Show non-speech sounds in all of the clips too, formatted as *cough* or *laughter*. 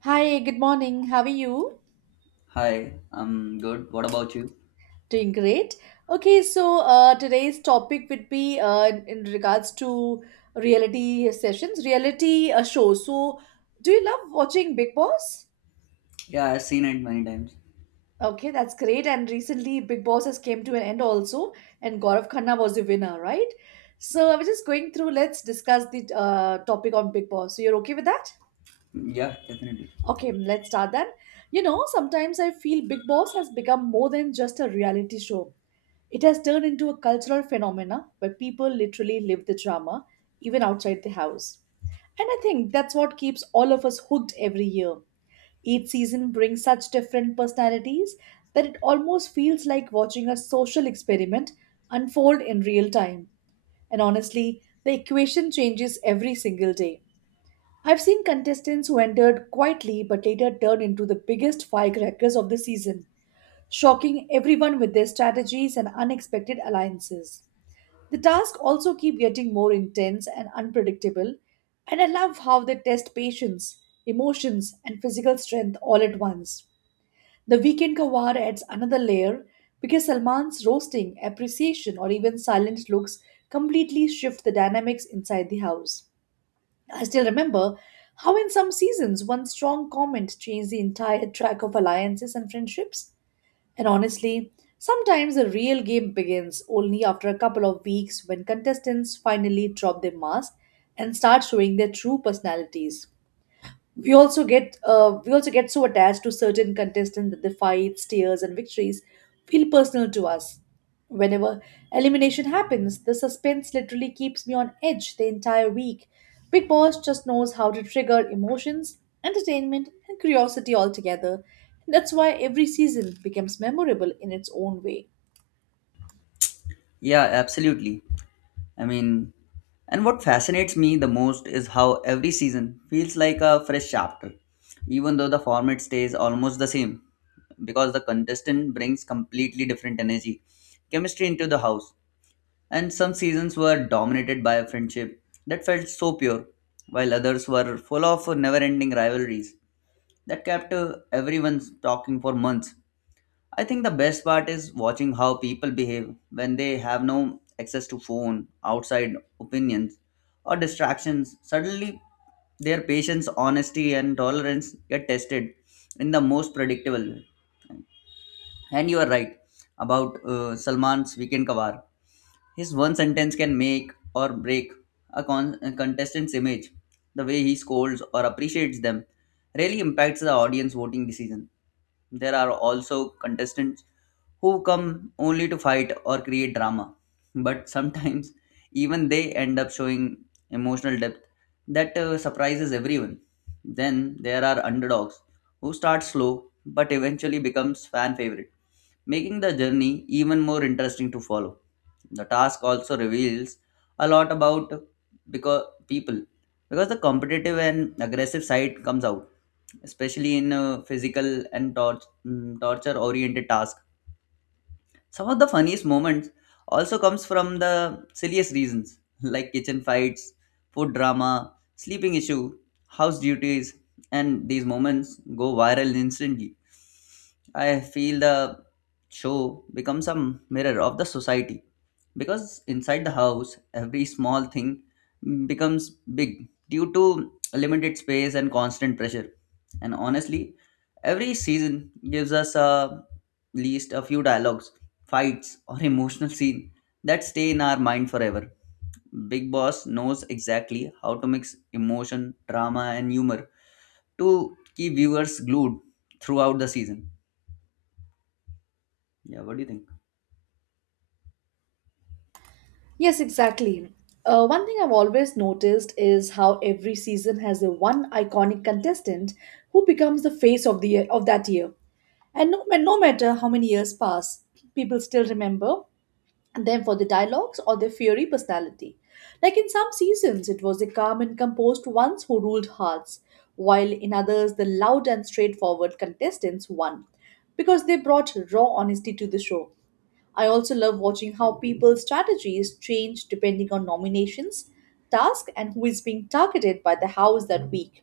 Hi, good morning. How are you? Hi, I'm good. What about you? Doing great. Okay, so today's topic would be in regards to reality sessions, reality shows. So, do you love watching Big Boss? Yeah, I've seen it many times. Okay, that's great. And recently, Big Boss has came to an end also, and Gaurav Khanna was the winner, right? So, I was just going through. Let's discuss the topic on Big Boss. So, you're okay with that? Yeah, definitely. Okay, let's start then. You know, sometimes I feel Big Boss has become more than just a reality show. It has turned into a cultural phenomena where people literally live the drama even outside the house. And I think that's what keeps all of us hooked every year. Each season brings such different personalities that it almost feels like watching a social experiment unfold in real time. And honestly, the equation changes every single day. I've seen contestants who entered quietly but later turned into the biggest firecrackers of the season, shocking everyone with their strategies and unexpected alliances. The tasks also keep getting more intense and unpredictable, and I love how they test patience, emotions, and physical strength all at once. The weekend kawar adds another layer because Salman's roasting, appreciation, or even silent looks completely shift the dynamics inside the house. I still remember how, in some seasons, one strong comment changed the entire track of alliances and friendships. And honestly, sometimes the real game begins only after a couple of weeks when contestants finally drop their mask and start showing their true personalities. We also get so attached to certain contestants that their fights, tears, and victories feel personal to us. Whenever elimination happens, the suspense literally keeps me on edge the entire week. Big Boss just knows how to trigger emotions, entertainment, and curiosity all together. That's why every season becomes memorable in its own way. Yeah, absolutely. I mean, and what fascinates me the most is how every season feels like a fresh chapter, even though the format stays almost the same, because the contestant brings completely different energy, chemistry into the house. And some seasons were dominated by a friendship that felt so pure, while others were full of never ending rivalries that kept everyone talking for months. I think the best part is watching how people behave when they have no access to phone, outside opinions, or distractions. Suddenly, their patience, honesty, and tolerance get tested in the most predictable way. And you are right about Salman's Weekend Kavar. His one sentence can make or break a contestant's image. The way he scolds or appreciates them really impacts the audience voting decision. There are also contestants who come only to fight or create drama. But sometimes *laughs* even they end up showing emotional depth that surprises everyone. Then there are underdogs who start slow but eventually becomes fan favorite, making the journey even more interesting to follow. The task also reveals a lot about because people because the competitive and aggressive side comes out especially in physical and torture oriented tasks. Some of the funniest moments also comes from the silliest reasons *laughs* like kitchen fights, food drama, sleeping issue, house duties, and these moments go viral instantly. I feel the show becomes a mirror of the society because inside the house, every small thing becomes big due to limited space and constant pressure. And honestly, every season gives us a least a few dialogues, fights, or *laughs* emotional scene that stay in our mind forever. Big Boss knows exactly how to mix emotion, drama, and humor to keep viewers glued throughout the season. Yeah, what do you think? Yes, exactly. One thing I've always noticed is how every season has a one iconic contestant who becomes the face of the year, of that year. And no matter how many years pass, people still remember them for the dialogues or their fiery personality. Like in some seasons, it was the calm and composed ones who ruled hearts, while in others, the loud and straightforward contestants won because they brought raw honesty to the show. I also love watching how people's strategies change depending on nominations, task, and who is being targeted by the House that week.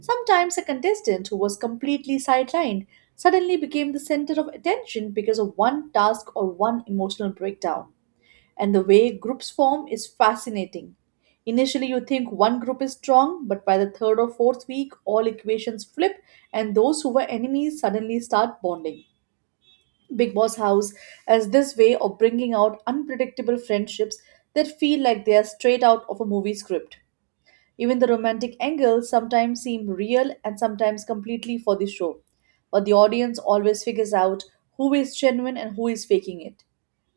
Sometimes a contestant who was completely sidelined suddenly became the center of attention because of one task or one emotional breakdown. And the way groups form is fascinating. Initially, you think one group is strong, but by the third or fourth week, all equations flip, and those who were enemies suddenly start bonding. Big Boss house as this way of bringing out unpredictable friendships that feel like they are straight out of a movie script. Even the romantic angles sometimes seem real and sometimes completely for the show, but the audience always figures out who is genuine and who is faking it.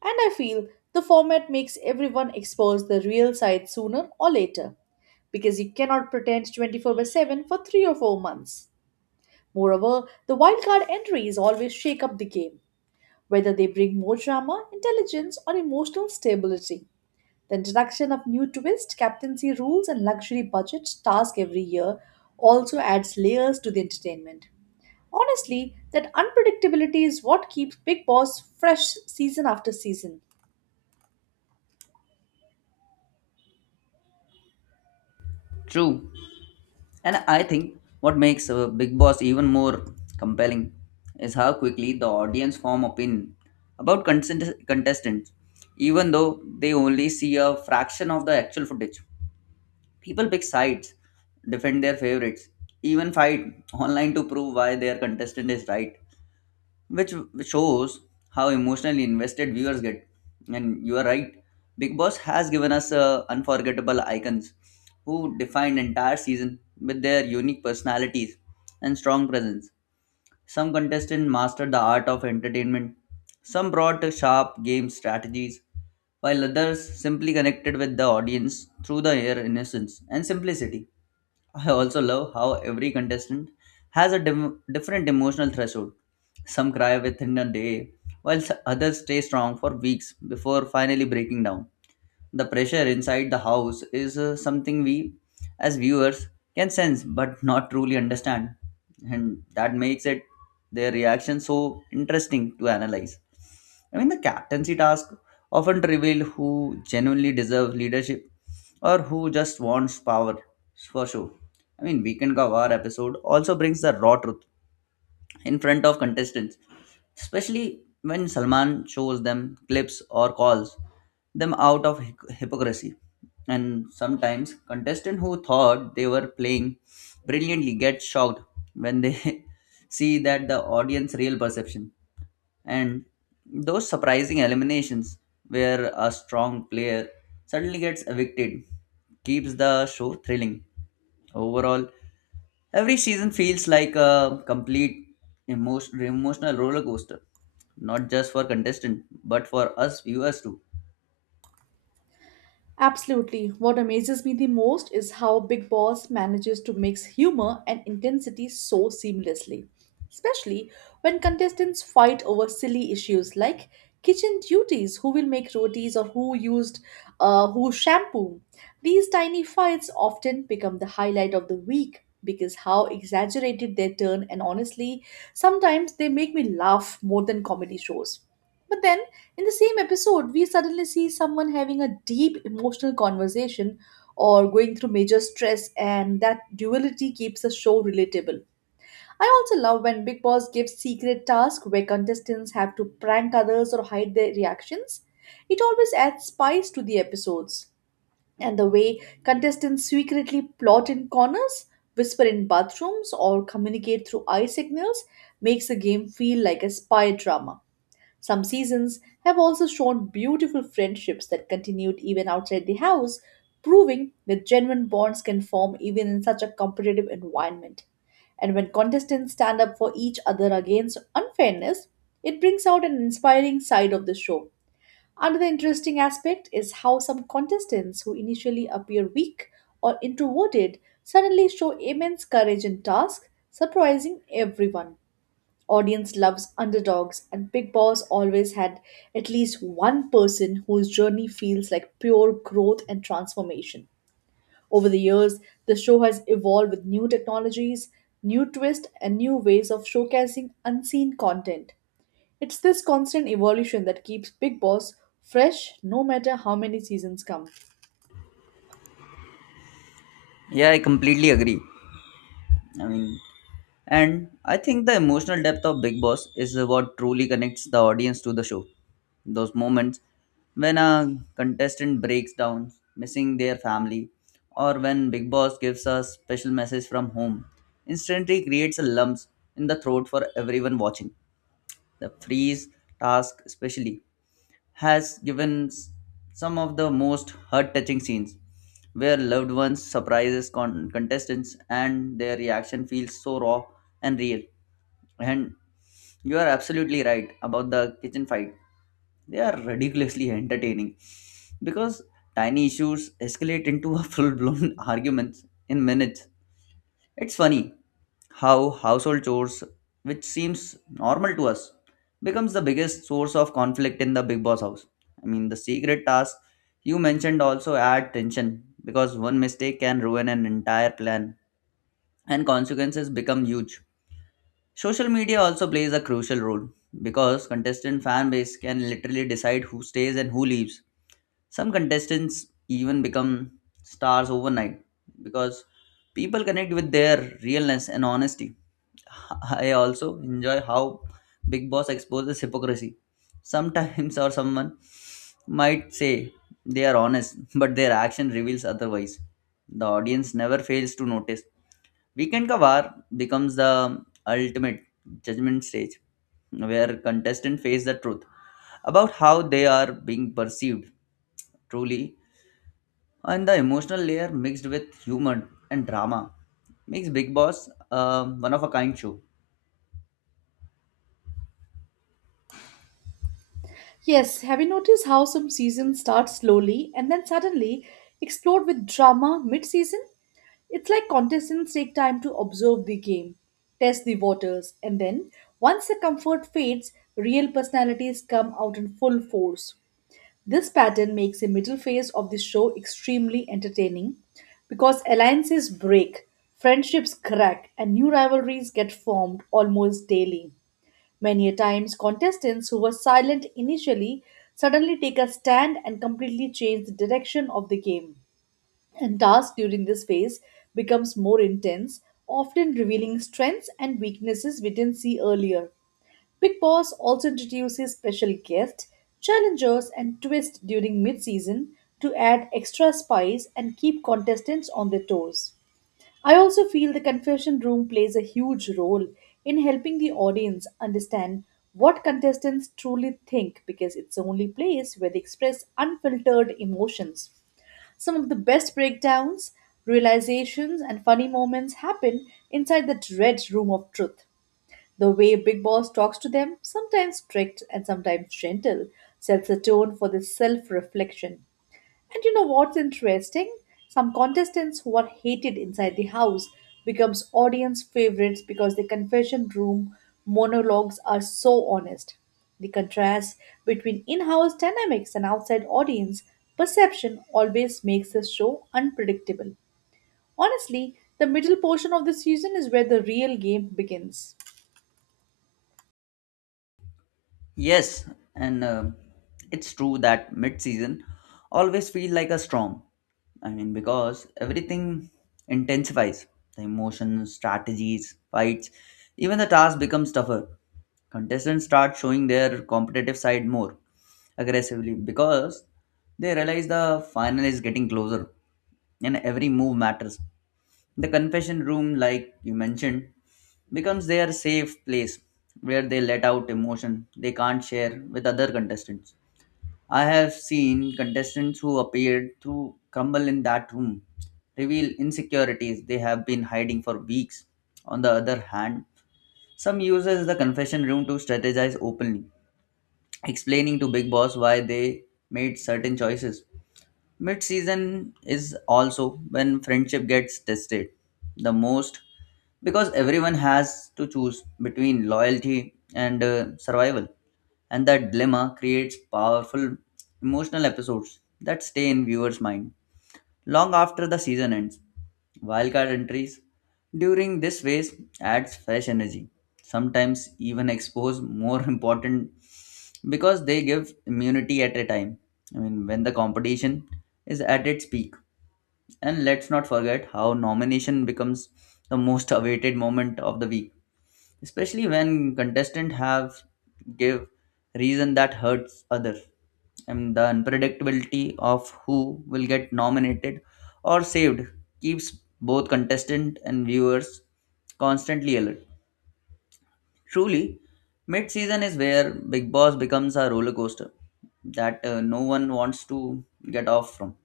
And I feel the format makes everyone expose the real side sooner or later because you cannot pretend 24 by 7 for 3 or 4 months. Moreover, the wildcard entries always shake up the game whether they bring more drama, intelligence, or emotional stability. The introduction of new twists, captaincy rules, and luxury budget tasks every year also adds layers to the entertainment. Honestly, that unpredictability is what keeps Big Boss fresh season after season. True. And I think what makes Big Boss even more compelling is how quickly the audience form opinion about contestants, even though they only see a fraction of the actual footage. People pick sides, defend their favorites, even fight online to prove why their contestant is right, which shows how emotionally invested viewers get. And you are right, Big Boss has given us unforgettable icons who defined entire season with their unique personalities and strong presence. Some contestants mastered the art of entertainment, some brought sharp game strategies, while others simply connected with the audience through their innocence and simplicity. I also love how every contestant has a different emotional threshold. Some cry within a day, while others stay strong for weeks before finally breaking down. The pressure inside the house is something we, as viewers, can sense but not truly understand, and that makes it their reaction so interesting to analyze. I mean, the captaincy task often reveal who genuinely deserve leadership or who just wants power for show. I mean, Weekend Ka War episode also brings the raw truth in front of contestants, especially when Salman shows them clips or calls them out of hypocrisy. And sometimes contestants who thought they were playing brilliantly get shocked when they *laughs* see that the audience real perception. And those surprising eliminations where a strong player suddenly gets evicted keeps the show thrilling. Overall, every season feels like a complete emotional roller coaster, not just for contestant, but for us viewers too. Absolutely. What amazes me the most is how Big Boss manages to mix humor and intensity so seamlessly, especially when contestants fight over silly issues like kitchen duties, who will make rotis or who used who shampoo. These tiny fights often become the highlight of the week because how exaggerated they turn and honestly, sometimes they make me laugh more than comedy shows. But then in the same episode, we suddenly see someone having a deep emotional conversation or going through major stress, and that duality keeps the show relatable. I also love when Big Boss gives secret tasks where contestants have to prank others or hide their reactions. It always adds spice to the episodes. And the way contestants secretly plot in corners, whisper in bathrooms, or communicate through eye signals makes the game feel like a spy drama. Some seasons have also shown beautiful friendships that continued even outside the house, proving that genuine bonds can form even in such a competitive environment. And when contestants stand up for each other against unfairness, it brings out an inspiring side of the show. Another interesting aspect is how some contestants who initially appear weak or introverted suddenly show immense courage in tasks, surprising everyone. Audience loves underdogs, and Big Boss always had at least one person whose journey feels like pure growth and transformation. Over the years, the show has evolved with new technologies, new twists, and new ways of showcasing unseen content. It's this constant evolution that keeps Big Boss fresh no matter how many seasons come. Yeah, I completely agree. I mean, and I think the emotional depth of Big Boss is what truly connects the audience to the show. Those moments when a contestant breaks down, missing their family, or when Big Boss gives a special message from home, instantly creates a lumps in the throat for everyone watching. The freeze task, especially, has some of the most heart touching scenes where loved ones surprises contestants and their reaction feels so raw and real. And you are absolutely right about the kitchen fight. They are ridiculously entertaining because tiny issues escalate into a *laughs* full blown arguments in minutes. It's funny how household chores, which seems normal to us, becomes the biggest source of conflict in the big boss house. I mean, the secret tasks you mentioned also add tension because one mistake can ruin an entire plan and consequences become huge. Social media also plays a crucial role because contestant fan base can literally decide who stays and who leaves. Some contestants even become stars overnight because people connect with their realness and honesty. *laughs* I also enjoy how Big Boss exposes hypocrisy. Sometimes *laughs* or someone might say they are honest, but their action reveals otherwise. The audience never fails to notice. Weekend ka War becomes the ultimate judgment stage where contestants face the truth about how they are being perceived truly, and the emotional layer mixed with humor and drama makes big boss one of a kind show. Yes, have you noticed how some seasons start slowly and then suddenly explode with drama mid season? It's like contestants take time to observe the game, test the waters, and then, once the comfort fades, real personalities come out in full force. This pattern makes the middle phase of the show extremely entertaining because alliances break, friendships crack, and new rivalries get formed almost daily. Many a times, contestants who were silent initially suddenly take a stand and completely change the direction of the game, and tasks during this phase becomes more intense, often revealing strengths and weaknesses we didn't see earlier. Big Boss also introduces special guests, challengers, and twists during mid-season to add extra spice and keep contestants on their toes. I also feel the confession room plays a huge role in helping the audience understand what contestants truly think because it's the only place where they express unfiltered emotions. Some of the best breakdowns, realizations, and funny moments happen inside that red room of truth. The way Big Boss talks to them, sometimes strict and sometimes gentle, sets a tone for this self reflection. And you know what's interesting? Some contestants who are hated inside the house becomes audience favorites because the confession room monologues are so honest. The contrast between in-house dynamics and outside audience perception always makes the show unpredictable. Honestly, the middle portion of the season is where the real game begins. Yes, and it's true that mid-season always feel like a storm. I mean, because everything intensifies. The emotions, strategies, fights, even the task becomes tougher. Contestants start showing their competitive side more aggressively because they realize the final is getting closer and every move matters. The confession room, like you mentioned, becomes their safe place where they let out emotion they can't share with other contestants. I have seen contestants who appeared to crumble in that room, reveal insecurities they have been hiding for weeks. On the other hand, some uses the confession room to strategize openly, explaining to Big Boss why they made certain choices. Mid season is also when friendship gets tested the most because everyone has to choose between loyalty and survival, and that dilemma creates powerful emotional episodes that stay in viewers' mind long after the season ends. Wildcard entries during this phase adds fresh energy, sometimes even expose more *laughs* important because they give immunity at a time. I mean, when the competition is at its peak. And let's not forget how nomination becomes the most awaited moment of the week, especially when contestants have give reason that hurts others, and the unpredictability of who will get nominated or saved keeps both contestant and viewers constantly alert. Truly mid season is where big boss becomes a roller coaster that no one wants to get off from.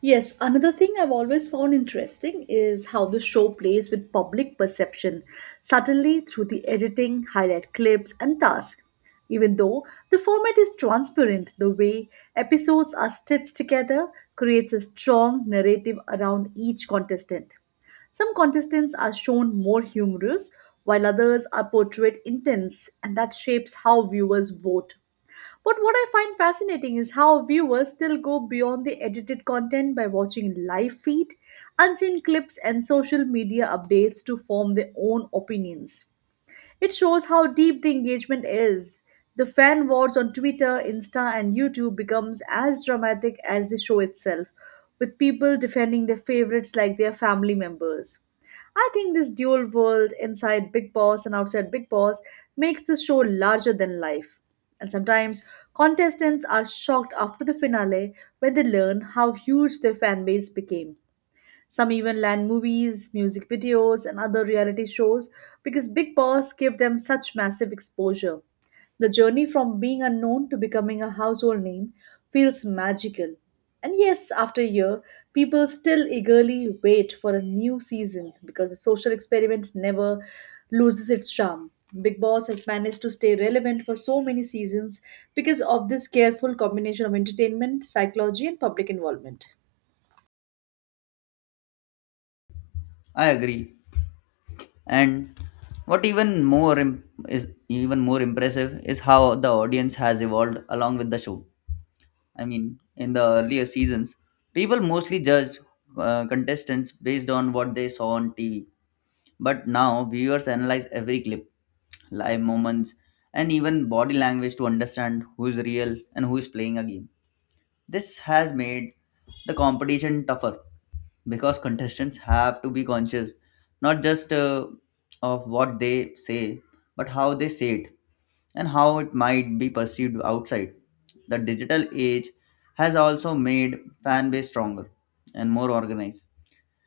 Yes, another thing I've always found interesting is how the show plays with public perception, subtly through the editing, highlight clips, and tasks. Even though the format is transparent, the way episodes are stitched together creates a strong narrative around each contestant. Some contestants are shown more humorous, while others are portrayed intense, and that shapes how viewers vote. But what I find fascinating is how viewers still go beyond the edited content by watching live feed, unseen clips, and social media updates to form their own opinions. It shows how deep the engagement is. The fan wars on Twitter, Insta, and YouTube becomes as dramatic as the show itself, with people defending their favorites like their family members. I think this dual world inside Big Boss and outside Big Boss makes the show larger than life. And sometimes contestants are shocked after the finale when they learn how huge their fan base became. Some even land movies, music videos, and other reality shows because Big Boss gave them such massive exposure. The journey from being unknown to becoming a household name feels magical. And yes, after a year, people still eagerly wait for a new season because the social experiment never loses its charm. Big Boss has managed to stay relevant for so many seasons because of this careful combination of entertainment, psychology, and public involvement. I agree. And what even more im- is even more impressive is how the audience has evolved along with the show. I mean, in the earlier seasons, people mostly judged contestants based on what they saw on TV. But now, viewers analyze every clip, live moments, and even body language to understand who is real and who is playing a game. This has made the competition tougher because contestants have to be conscious not just of what they say but how they say it and how it might be perceived outside. The digital age has also made fan base stronger and more organized.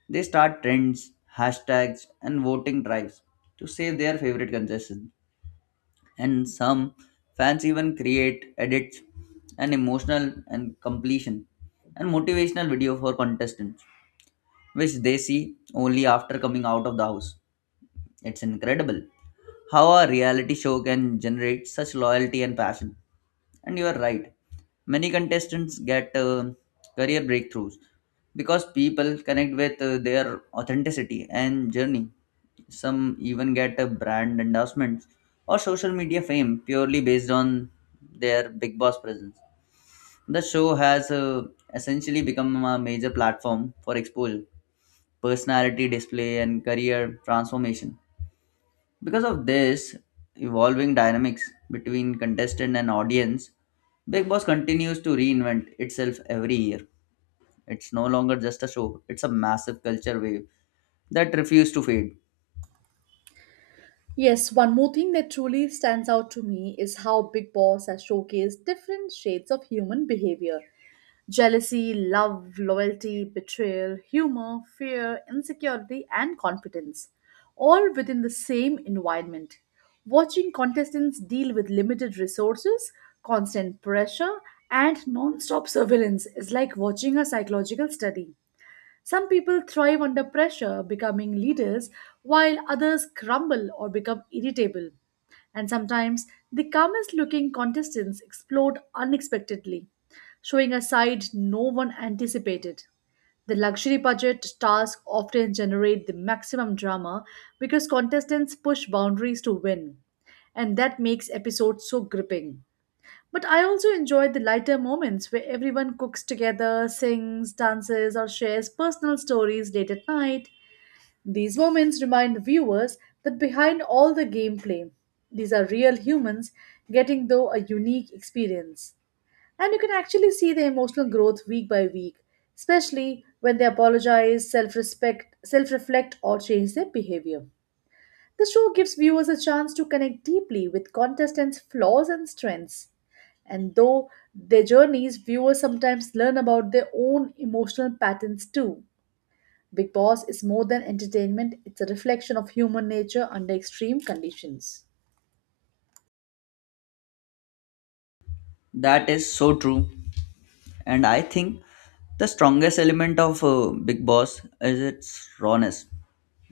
They start trends, hashtags, and voting drives to save their favorite contestants, and some fans even create edits and emotional and completion and motivational video for contestants which they see only after coming out of the house. It's incredible how a reality show can generate such loyalty and passion. And you are right, many contestants get career breakthroughs because people connect with their authenticity and journey. Some even get a brand endorsements or social media fame purely based on their Big Boss presence. The show has essentially become a major platform for exposure, personality display, and career transformation. Because of this evolving dynamics between contestant and audience, Big Boss continues to reinvent itself every year. It's no longer just a show, it's a massive culture wave that refuses to fade. Yes, one more thing that truly stands out to me is how Big Boss has showcased different shades of human behavior: jealousy, love, loyalty, betrayal, humor, fear, insecurity, and confidence, all within the same environment. Watching contestants deal with limited resources, constant pressure, and non stop surveillance is like watching a psychological study. Some people thrive under pressure, becoming leaders, while others crumble or become irritable. And sometimes the calmest looking contestants explode unexpectedly, showing a side no one anticipated. The luxury budget tasks often generate the maximum drama because contestants push boundaries to win, and that makes episodes so gripping. But I also enjoyed the lighter moments where everyone cooks together, sings, dances, or shares personal stories late at night. These moments remind the viewers that behind all the gameplay, these are real humans getting, though, a unique experience. And you can actually see the emotional growth week by week, especially when they apologize, self respect, self reflect, or change their behavior. The show gives viewers a chance to connect deeply with contestants' flaws and strengths. And though their journeys, viewers sometimes learn about their own emotional patterns too. Big Boss is more than entertainment, it's a reflection of human nature under extreme conditions. That is so true. And I think the strongest element of Big Boss is its rawness.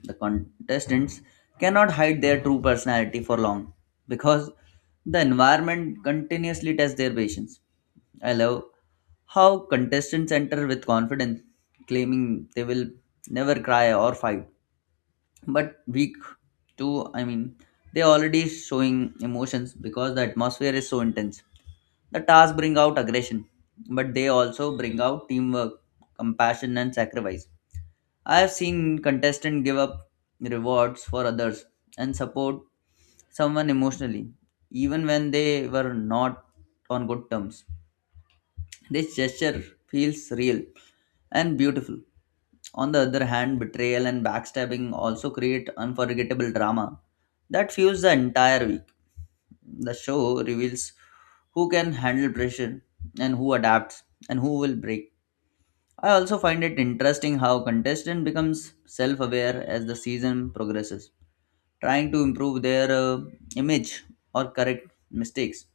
The contestants cannot hide their true personality for long because the environment continuously tests their patience. I love how contestants enter with confidence, claiming they will never cry or fight. But week two, I mean, they already showing emotions because the atmosphere is so intense. The tasks bring out aggression, but they also bring out teamwork, compassion, and sacrifice. I have seen contestants give up rewards for others and support someone emotionally, even when they were not on good terms. This gesture feels real and beautiful. On the other hand, betrayal and backstabbing also create unforgettable drama that fuels the entire week. The show reveals who can handle pressure and who adapts and who will break. I also find it interesting how contestant becomes self-aware as the season progresses, trying to improve their image or correct mistakes.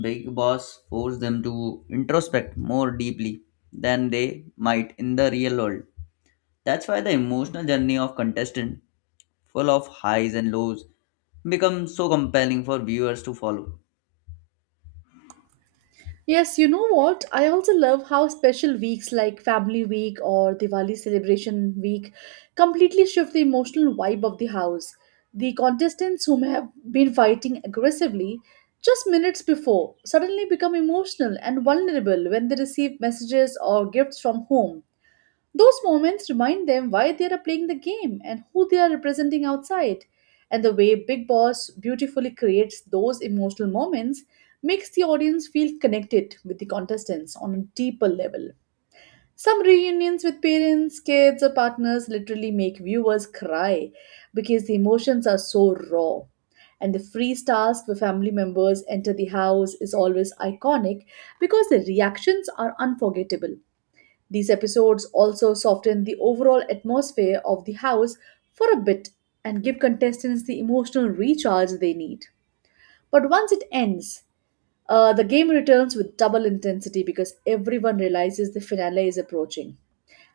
Big Boss forced them to introspect more deeply than they might in the real world. That's why the emotional journey of contestant, full of highs and lows, becomes so compelling for viewers to follow. Yes, you know what? I also love how special weeks like Family Week or Diwali Celebration Week completely shift the emotional vibe of the house. The contestants whom have been fighting aggressively just minutes before suddenly become emotional and vulnerable when they receive messages or gifts from home. Those moments remind them why they are playing the game and who they are representing outside. And the way Big Boss beautifully creates those emotional moments makes the audience feel connected with the contestants on a deeper level. Some reunions with parents, kids, or partners literally make viewers cry because the emotions are so raw. And the freeze task where family members enter the house is always iconic because the reactions are unforgettable. These episodes also soften the overall atmosphere of the house for a bit and give contestants the emotional recharge they need. But once it ends, the game returns with double intensity because everyone realizes the finale is approaching.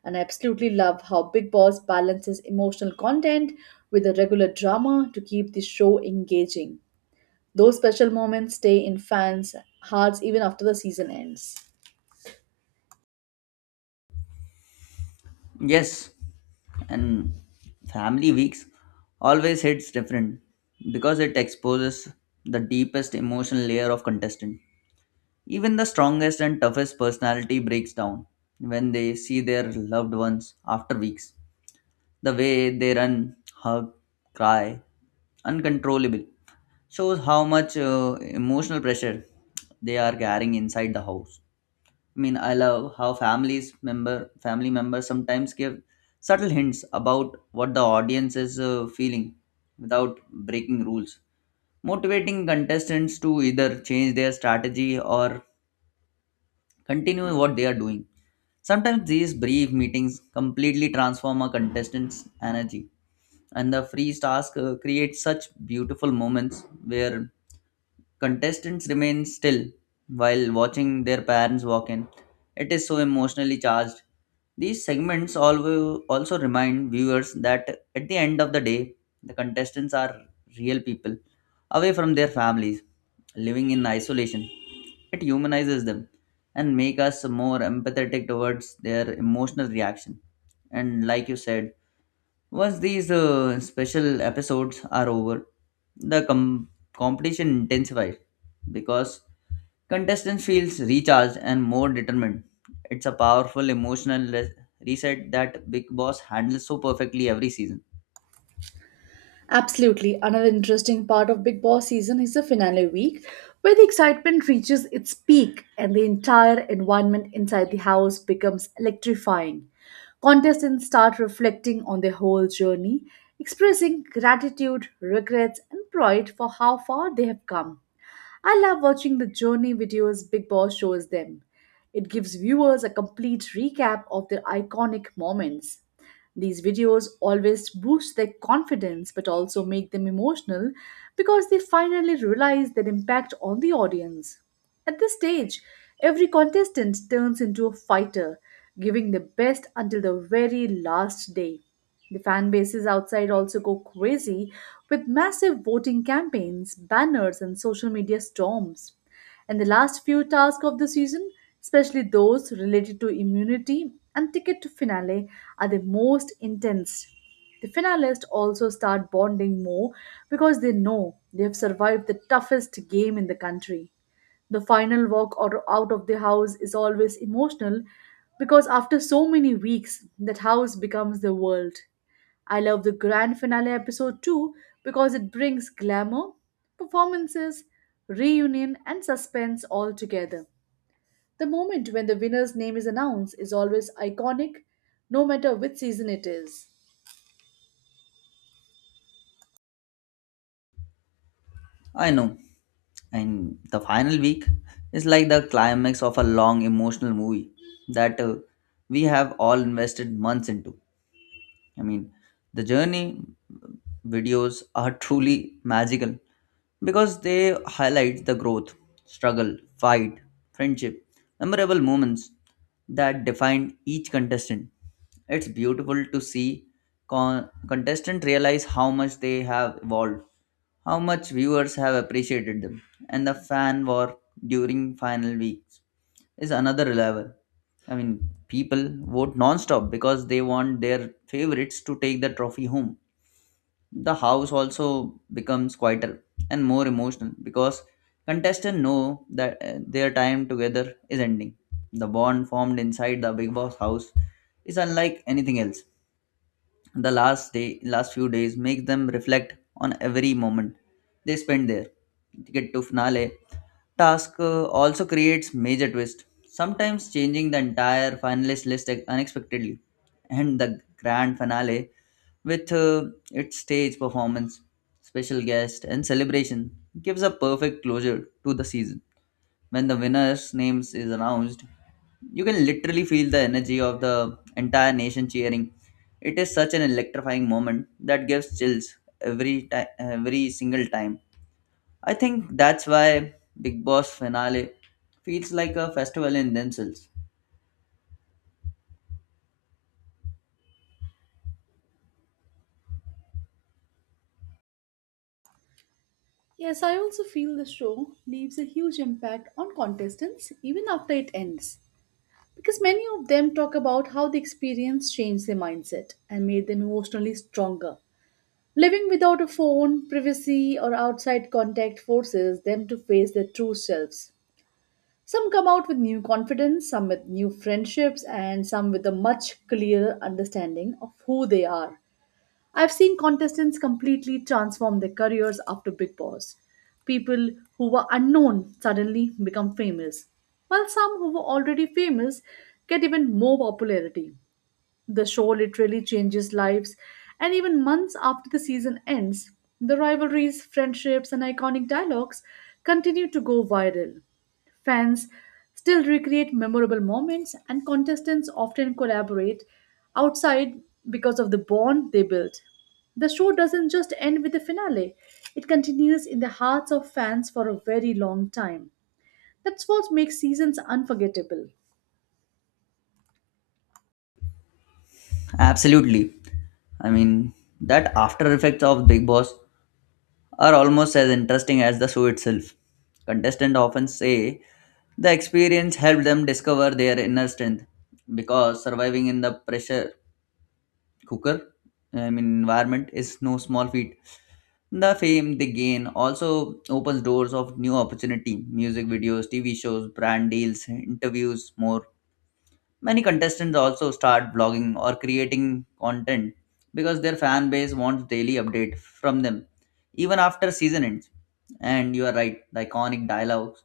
And I absolutely love how Big Boss balances emotional content with the regular drama to keep the show engaging. Those special moments stay in fans' hearts even after the season ends. Yes, and family weeks always hits different because it exposes the deepest emotional layer of contestant. Even the strongest and toughest personality breaks down when they see their loved ones after weeks. The way they run, hug, cry, uncontrollable shows how much emotional pressure they are carrying inside the house. I mean, I love how families member family members sometimes give subtle hints about what the audience is feeling without breaking rules, motivating contestants to either change their strategy or continue what they are doing. Sometimes these brief meetings completely transform a contestant's energy, and the freeze task creates such beautiful moments where contestants remain still while watching their parents walk in. It is so emotionally charged. These segments also remind viewers that at the end of the day, the contestants are real people away from their families, living in isolation. It humanizes them and make us more empathetic towards their emotional reaction. And like you said, once these special episodes are over, the competition intensifies because contestants feels recharged and more determined. It's a powerful emotional reset that Big Boss handles so perfectly every season. Absolutely. Another interesting part of Big Boss season is the finale week, where the excitement reaches its peak and the entire environment inside the house becomes electrifying. Contestants start reflecting on their whole journey, expressing gratitude, regrets, and pride for how far they have come. I love watching the journey videos Big Boss shows them. It gives viewers a complete recap of their iconic moments. These videos always boost their confidence but also make them emotional because they finally realize their impact on the audience. At this stage, every contestant turns into a fighter, giving the best until the very last day. The fan bases outside also go crazy with massive voting campaigns, banners, and social media storms. And the last few tasks of the season, especially those related to immunity and ticket to finale, are the most intense. The finalists also start bonding more because they know they have survived the toughest game in the country. The final walk or out of the house is always emotional because after so many weeks, that house becomes the world. I love the grand finale episode too because it brings glamour, performances, reunion, and suspense all together. The moment when the winner's name is announced is always iconic, no matter which season it is. I know, and the final week is like the climax of a long emotional movie that we have all invested months into. I mean, the journey videos are truly magical because they highlight the growth, struggle, fight, friendship, memorable moments that define each contestant. It's beautiful to see contestants realize how much they have evolved, how much viewers have appreciated them, and the fan war during final weeks is another level. I mean, people vote non-stop because they want their favorites to take the trophy home. The house also becomes quieter and more emotional because contestants know that their time together is ending. The bond formed inside the Big Boss house is unlike anything else. The last day, last few days, make them reflect on every moment they spend there. Ticket to finale task also creates major twist, sometimes changing the entire finalist list unexpectedly, and the grand finale with its stage performance, special guest, and celebration gives a perfect closure to the season. When the winner's names is announced, you can literally feel the energy of the entire nation cheering. It is such an electrifying moment that gives chills every time, every single time. I think that's why Big Boss finale feels like a festival in themselves. Yes, I also feel the show leaves a huge impact on contestants even after it ends. Because many of them talk about how the experience changed their mindset and made them emotionally stronger. Living without a phone, privacy, or outside contact forces them to face their true selves. Some come out with new confidence, some with new friendships, and some with a much clearer understanding of who they are. I've seen contestants completely transform their careers after Big Boss. People who were unknown suddenly become famous, while some who were already famous get even more popularity. The show literally changes lives, and even months after the season ends, the rivalries, friendships, and iconic dialogues continue to go viral. Fans still recreate memorable moments, and contestants often collaborate outside because of the bond they built. The show doesn't just end with the finale, it continues in the hearts of fans for a very long time. That's what makes seasons unforgettable. Absolutely. I mean, that after effects of Big Boss are almost as interesting as the show itself. Contestants often say the experience helped them discover their inner strength because surviving in the pressure cooker I mean environment is no small feat. The fame they gain also opens doors of new opportunity, music videos, TV shows, brand deals, interviews, more. Many contestants also start blogging or creating content because their fan base wants daily update from them, even after season ends. And you are right, the iconic dialogues,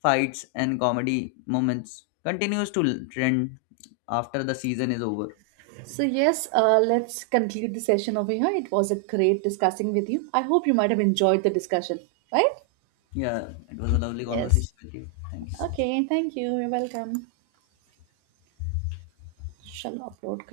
fights, and comedy moments continues to trend after the season is over. So, yes, let's conclude the session over here. It was a great discussing with you. I hope you might have enjoyed the discussion, right? Yeah, it was a lovely Yes. conversation with you. Thank you so much. Okay, thank you. You're welcome. Shall upload.